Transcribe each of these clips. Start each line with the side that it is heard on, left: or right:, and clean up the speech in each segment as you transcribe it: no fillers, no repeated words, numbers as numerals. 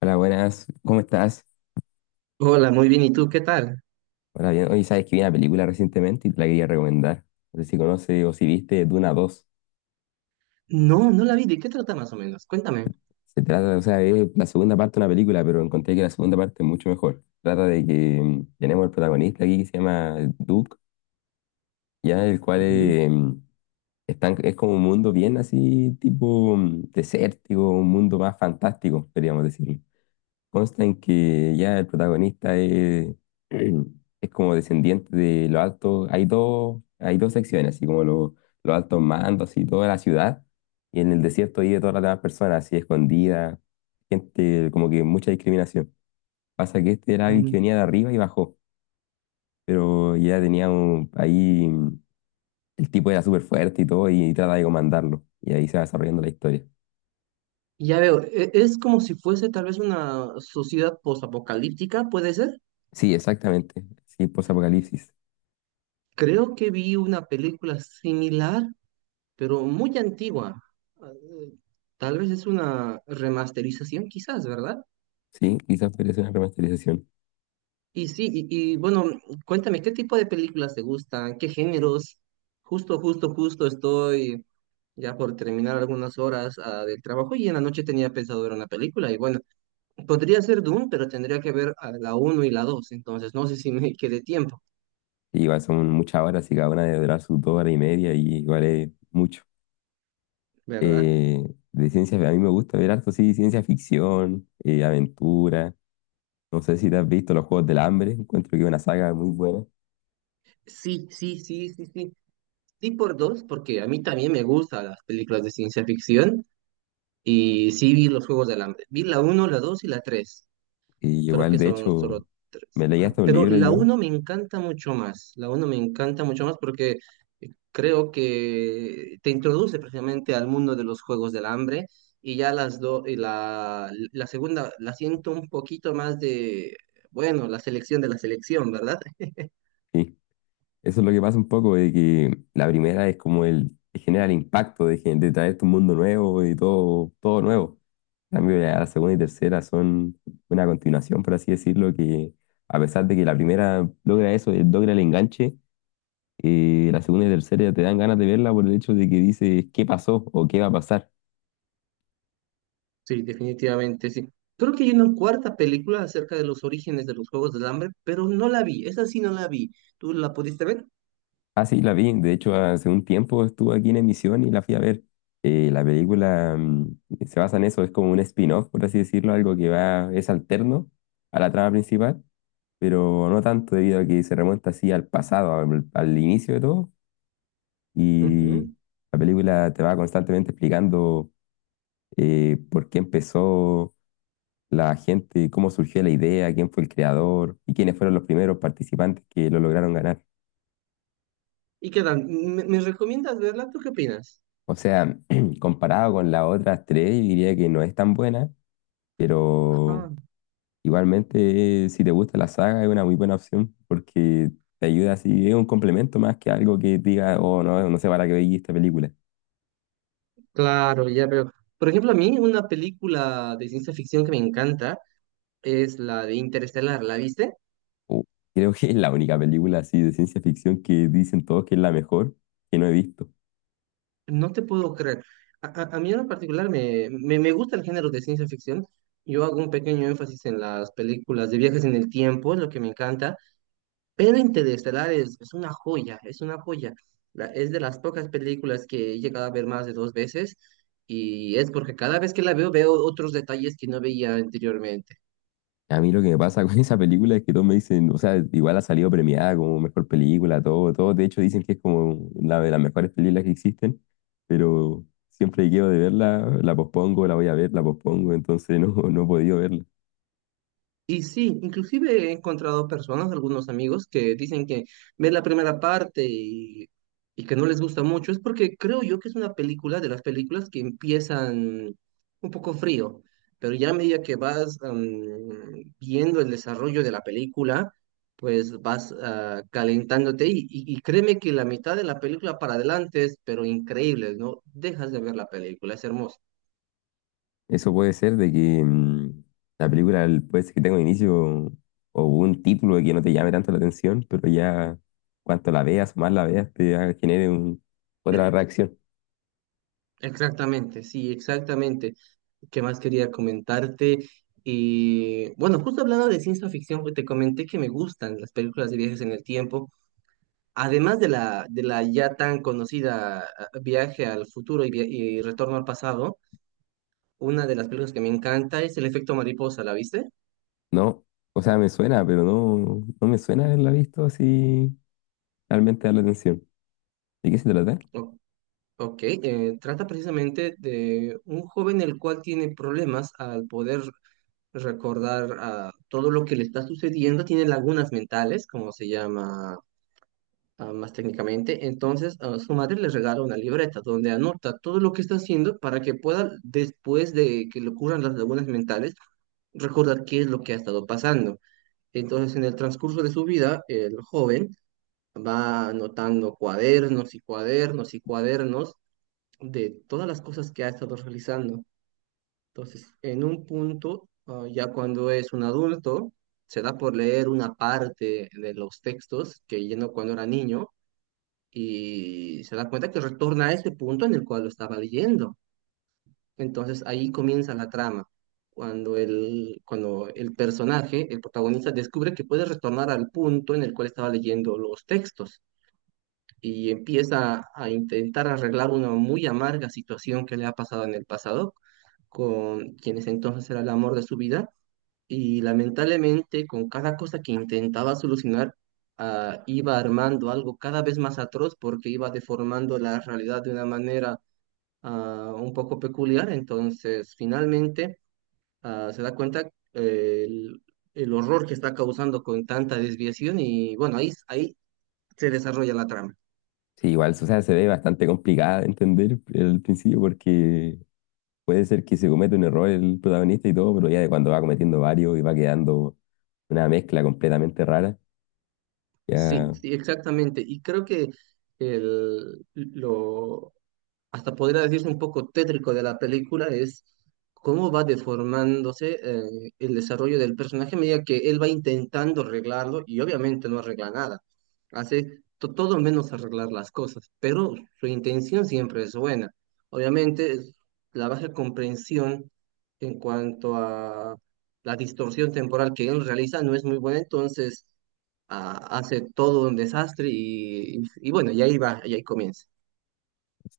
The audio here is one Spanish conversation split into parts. left: Hola, buenas. ¿Cómo estás?
right: Hola, muy bien. ¿Y tú qué tal?
left: Hola, bien. Oye, sabes que vi una película recientemente y te la quería recomendar. No sé si conoces o si viste Duna dos.
right: No, no la vi. ¿De qué trata más o menos? Cuéntame.
left: Se trata, o sea, es la segunda parte de una película, pero encontré que la segunda parte es mucho mejor. Trata de que tenemos el protagonista aquí que se llama Duke, ya el cual
right: Ujú.
left: es como un mundo bien así, tipo desértico, un mundo más fantástico, podríamos decir. Consta en que ya el protagonista es, es como descendiente de los altos. Hay dos secciones, así como los altos mandos y toda la ciudad. Y en el desierto vive todas las demás personas, así escondidas. Gente, como que mucha discriminación. Pasa que este era alguien que
right: Mm.
left: venía de arriba y bajó. Pero ya tenía un, ahí. El tipo era súper fuerte y todo, y trata de comandarlo. Y ahí se va desarrollando la historia.
right: Ya veo. Es como si fuese tal vez una sociedad posapocalíptica, ¿puede ser?
left: Sí, exactamente. Sí, post-apocalipsis.
right: Creo que vi una película similar, pero muy antigua. Ah, tal vez es una remasterización, quizás, ¿verdad?
left: Sí, quizás podría ser una remasterización.
right: Y sí, y, bueno, cuéntame, ¿qué tipo de películas te gustan? ¿Qué géneros? Justo estoy ya por terminar algunas horas del trabajo y en la noche tenía pensado ver una película. Y bueno, podría ser Doom, pero tendría que ver a la uno y la dos, entonces no sé si me quede tiempo,
left: Y igual son muchas horas y cada una debe durar sus dos horas y media y igual es mucho.
right: ¿verdad?
left: Eh, de ciencia, a mí me gusta ver harto, sí, ciencia ficción, aventura. No sé si te has visto los Juegos del Hambre, encuentro que es una saga muy buena.
right: Sí, sí, sí, sí, sí. Sí por dos, porque a mí también me gustan las películas de ciencia ficción y sí vi los Juegos del Hambre. Vi la uno, la 2 y la tres.
left: Y
right: Creo
left: igual,
right: que
left: de
right: son
left: hecho,
right: solo tres.
left: me leí
right: Ajá.
left: hasta un
right: Pero
left: libro
right: la
left: yo.
right: uno me encanta mucho más. La uno me encanta mucho más porque creo que te introduce precisamente al mundo de los juegos del hambre. Y ya las dos, y la segunda la siento un poquito más de, bueno, la selección de la selección, ¿verdad?
left: Sí, eso es lo que pasa un poco, de que la primera es como el, genera el impacto de, de traerte un mundo nuevo y todo, todo nuevo. En cambio, ya la segunda y tercera son una continuación, por así decirlo, que a pesar de que la primera logra eso, logra el enganche, la segunda y tercera ya te dan ganas de verla por el hecho de que dices qué pasó o qué va a pasar.
right: Sí, definitivamente, sí. Creo que hay una cuarta película acerca de los orígenes de los juegos del hambre, pero no la vi. Esa sí no la vi. ¿Tú la pudiste ver?
left: Ah, sí, la vi. De hecho, hace un tiempo estuvo aquí en emisión y la fui a ver. La película se basa en eso, es como un spin-off, por así decirlo, algo que va, es alterno a la trama principal, pero no tanto debido a que se remonta así al pasado, al inicio de todo, y
right: Ujú.
left: la película te va constantemente explicando por qué empezó la gente, cómo surgió la idea, quién fue el creador y quiénes fueron los primeros participantes que lo lograron ganar.
right: ¿Y qué tal? ¿Me recomiendas verla? ¿Tú qué opinas?
left: O sea, comparado con las otras tres, yo diría que no es tan buena, pero
right: Ah,
left: igualmente, si te gusta la saga es una muy buena opción porque te ayuda así, es un complemento más que algo que diga, oh no, no sé para qué veí esta película.
right: claro, ya veo. Por ejemplo, a mí una película de ciencia ficción que me encanta es la de Interestelar. ¿La viste?
left: Uh, Creo que es la única película así de ciencia ficción que dicen todos que es la mejor que no he visto.
right: No te puedo creer. A mí en particular me gusta el género de ciencia ficción. Yo hago un pequeño énfasis en las películas de viajes en el tiempo, es lo que me encanta. Pero Interestelar es una joya, es una joya. Es de las pocas películas que he llegado a ver más de dos veces. Y es porque cada vez que la veo, veo otros detalles que no veía anteriormente.
left: A mí lo que me pasa con esa película es que todos me dicen, o sea, igual ha salido premiada como mejor película, todo, todo. De hecho, dicen que es como una de las mejores películas que existen, pero siempre que quedo de verla, la pospongo, la voy a ver, la pospongo, entonces no, no he podido verla.
right: Y sí, inclusive he encontrado personas, algunos amigos, que dicen que ven la primera parte y que no les gusta mucho. Es porque creo yo que es una película de las películas que empiezan un poco frío, pero ya a medida que vas viendo el desarrollo de la película, pues vas calentándote y créeme que la mitad de la película para adelante es, pero increíble, ¿no? Dejas de ver la película, es hermoso.
left: Eso puede ser de que la película puede ser que tenga un inicio o un título que no te llame tanto la atención, pero ya cuanto la veas o más la veas, genere otra reacción.
right: Exactamente, sí, exactamente. ¿Qué más quería comentarte? Y bueno, justo hablando de ciencia ficción, pues, te comenté que me gustan las películas de viajes en el tiempo, además de la ya tan conocida Viaje al futuro y Retorno al pasado, una de las películas que me encanta es El efecto mariposa, ¿la viste?
left: No, o sea, me suena, pero no, no me suena haberla visto así realmente dar la atención. ¿De qué se trata?
right: O- ok, trata precisamente de un joven el cual tiene problemas al poder recordar todo lo que le está sucediendo, tiene lagunas mentales, como se llama más técnicamente. Entonces, su madre le regala una libreta donde anota todo lo que está haciendo para que pueda, después de que le ocurran las lagunas mentales, recordar qué es lo que ha estado pasando. Entonces, en el transcurso de su vida, el joven va anotando cuadernos y cuadernos y cuadernos de todas las cosas que ha estado realizando. Entonces, en un punto, ya cuando es un adulto, se da por leer una parte de los textos que llenó cuando era niño y se da cuenta que retorna a ese punto en el cual lo estaba leyendo. Entonces ahí comienza la trama, cuando el personaje, el protagonista, descubre que puede retornar al punto en el cual estaba leyendo los textos y empieza a intentar arreglar una muy amarga situación que le ha pasado en el pasado con quienes entonces era el amor de su vida y lamentablemente, con cada cosa que intentaba solucionar, iba armando algo cada vez más atroz porque iba deformando la realidad de una manera un poco peculiar. Entonces, finalmente, se da cuenta eh, el, el horror que está causando con tanta desviación y bueno, ahí se desarrolla la trama.
left: Sí, igual, o sea, se ve bastante complicada de entender al principio porque puede ser que se cometa un error el protagonista y todo, pero ya de cuando va cometiendo varios y va quedando una mezcla completamente rara,
right: Sí,
left: ya.
right: sí, exactamente. Y creo que el, lo, hasta podría decirse un poco tétrico de la película es cómo va deformándose el desarrollo del personaje a medida que él va intentando arreglarlo y obviamente no arregla nada. Hace todo menos arreglar las cosas, pero su intención siempre es buena. Obviamente es la baja comprensión en cuanto a la distorsión temporal que él realiza no es muy buena, entonces hace todo un desastre y bueno, y ahí va, y ahí comienza.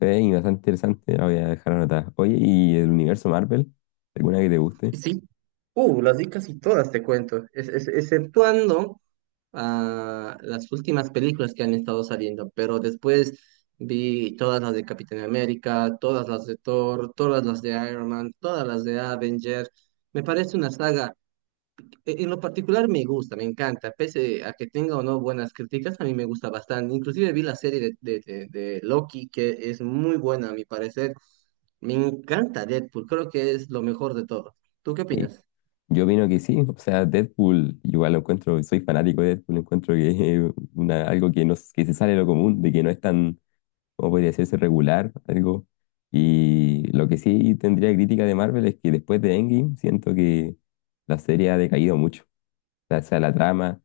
left: Sí, bastante interesante, la voy a dejar anotada. Oye, ¿y el universo Marvel? ¿Alguna que te guste?
right: Sí, las di casi todas, te cuento, exceptuando las últimas películas que han estado saliendo, pero después vi todas las de Capitán América, todas las de Thor, todas las de Iron Man, todas las de Avenger. Me parece una saga, en lo particular me gusta, me encanta, pese a que tenga o no buenas críticas, a mí me gusta bastante. Inclusive vi la serie de, de Loki, que es muy buena a mi parecer. Me encanta Deadpool, creo que es lo mejor de todo. ¿Tú qué
left: Sí.
right: opinas?
left: Yo opino que sí, o sea, Deadpool, igual lo encuentro, soy fanático de Deadpool, encuentro que es una, algo que, no, que se sale de lo común, de que no es tan, como podría decirse, regular, algo. Y lo que sí tendría crítica de Marvel es que después de Endgame siento que la serie ha decaído mucho, o sea, sea la trama.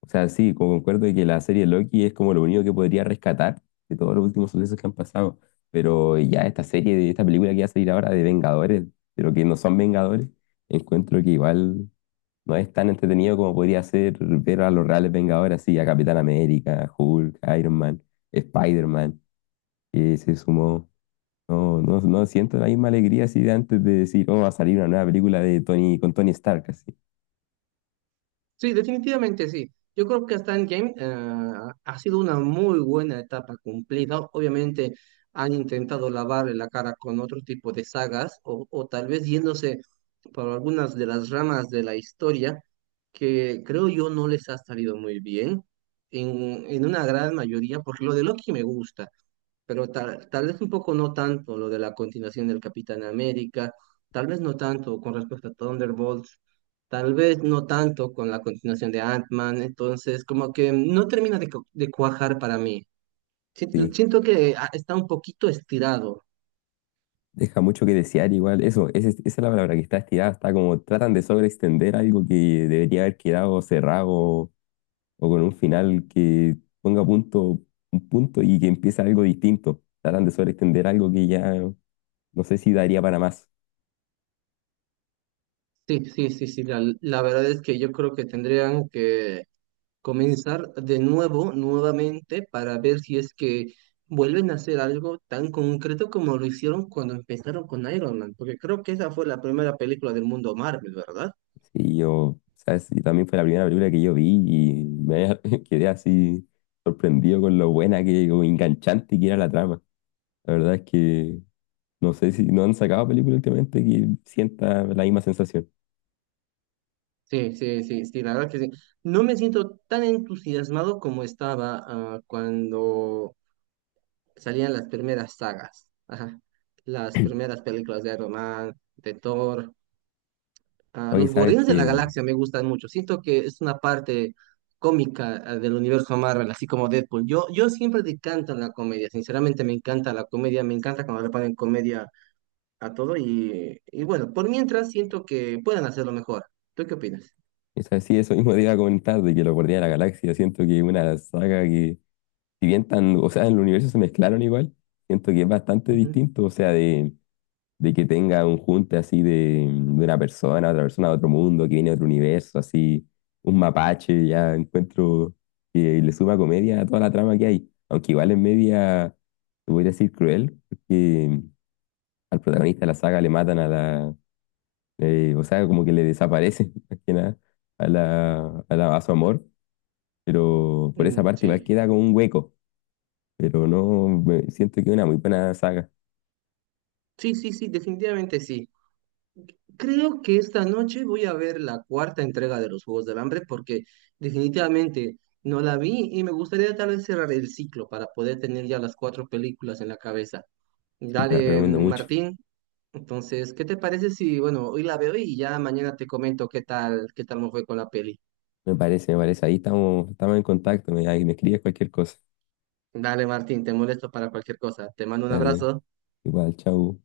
left: O sea, sí, como concuerdo de que la serie Loki es como lo único que podría rescatar de todos los últimos sucesos que han pasado. Pero ya esta serie, de esta película que va a salir ahora de Vengadores, pero que no son Vengadores, encuentro que igual no es tan entretenido como podría ser ver a los reales Vengadores, así a Capitán América, Hulk, Iron Man, Spider-Man, que se sumó. No, no, no siento la misma alegría así de antes de decir, oh, va a salir una nueva película de Tony, con Tony Stark, así.
right: Sí, definitivamente sí. Yo creo que hasta Endgame ha sido una muy buena etapa cumplida. Obviamente han intentado lavarle la cara con otro tipo de sagas o tal vez yéndose por algunas de las ramas de la historia que creo yo no les ha salido muy bien en una gran mayoría, porque lo de Loki me gusta pero tal vez un poco no tanto lo de la continuación del Capitán América, tal vez no tanto con respecto a Thunderbolts, tal vez no tanto con la continuación de Ant-Man, entonces como que no termina de, de cuajar para mí.
left: Sí.
right: Siento que está un poquito estirado.
left: Deja mucho que desear igual. Eso, esa es la palabra que está estirada. Está como tratan de sobreextender algo que debería haber quedado cerrado o con un final que ponga punto, un punto y que empiece algo distinto. Tratan de sobreextender algo que ya no sé si daría para más.
right: Sí, sí, sí, sí, la verdad es que yo creo que tendrían que comenzar de nuevo, nuevamente, para ver si es que vuelven a hacer algo tan concreto como lo hicieron cuando empezaron con Iron Man, porque creo que esa fue la primera película del mundo Marvel, ¿verdad?
left: Sí, yo, sabes, y también fue la primera película que yo vi y me quedé así sorprendido con lo buena que, como enganchante que era la trama. La verdad es que no sé si no han sacado película últimamente que sienta la misma sensación.
right: Sí, sí, sí, sí, la verdad que sí. No me siento tan entusiasmado como estaba cuando salían las primeras sagas, ajá, las primeras películas de Iron Man, de Thor. Ah,
left: Oye,
right: los
left: sabes
right: Guardianes de la
left: que,
right: Galaxia me gustan mucho. Siento que es una parte cómica del universo Marvel, así como Deadpool. Yo siempre decanto en la comedia. Sinceramente, me encanta la comedia. Me encanta cuando le ponen comedia a todo. Y bueno, por mientras siento que pueden hacerlo mejor. ¿Tú qué opinas?
left: esa sí, eso mismo te iba a comentar, de que los Guardianes de la Galaxia, siento que es una saga que, si bien tan, o sea, en el universo se mezclaron igual, siento que es bastante
right: Ujú.
left: distinto, o sea, de que tenga un junte así de una persona, otra persona de otro mundo, que viene de otro universo, así, un mapache, ya encuentro que le suma comedia a toda la trama que hay, aunque igual es media, te voy a decir cruel, porque al protagonista de la saga le matan a la, o sea, como que le desaparece, más que nada, a la, a su amor, pero por esa
right: Mm,
left: parte igual
right: sí.
left: queda como un hueco, pero no, siento que es una muy buena saga,
right: Sí, sí, sí, definitivamente sí. Creo que esta noche voy a ver la cuarta entrega de los Juegos del Hambre porque definitivamente no la vi y me gustaría tal vez cerrar el ciclo para poder tener ya las cuatro películas en la cabeza.
left: y te la
right: Dale,
left: recomiendo mucho.
right: Martín. Entonces, ¿qué te parece si, bueno, hoy la veo y ya mañana te comento qué tal me fue con la peli?
left: Me parece, ahí estamos, estamos en contacto, me, ahí me escribes cualquier cosa.
right: Dale, Martín, te molesto para cualquier cosa. Te mando un
left: Dale,
right: abrazo.
left: igual, chau.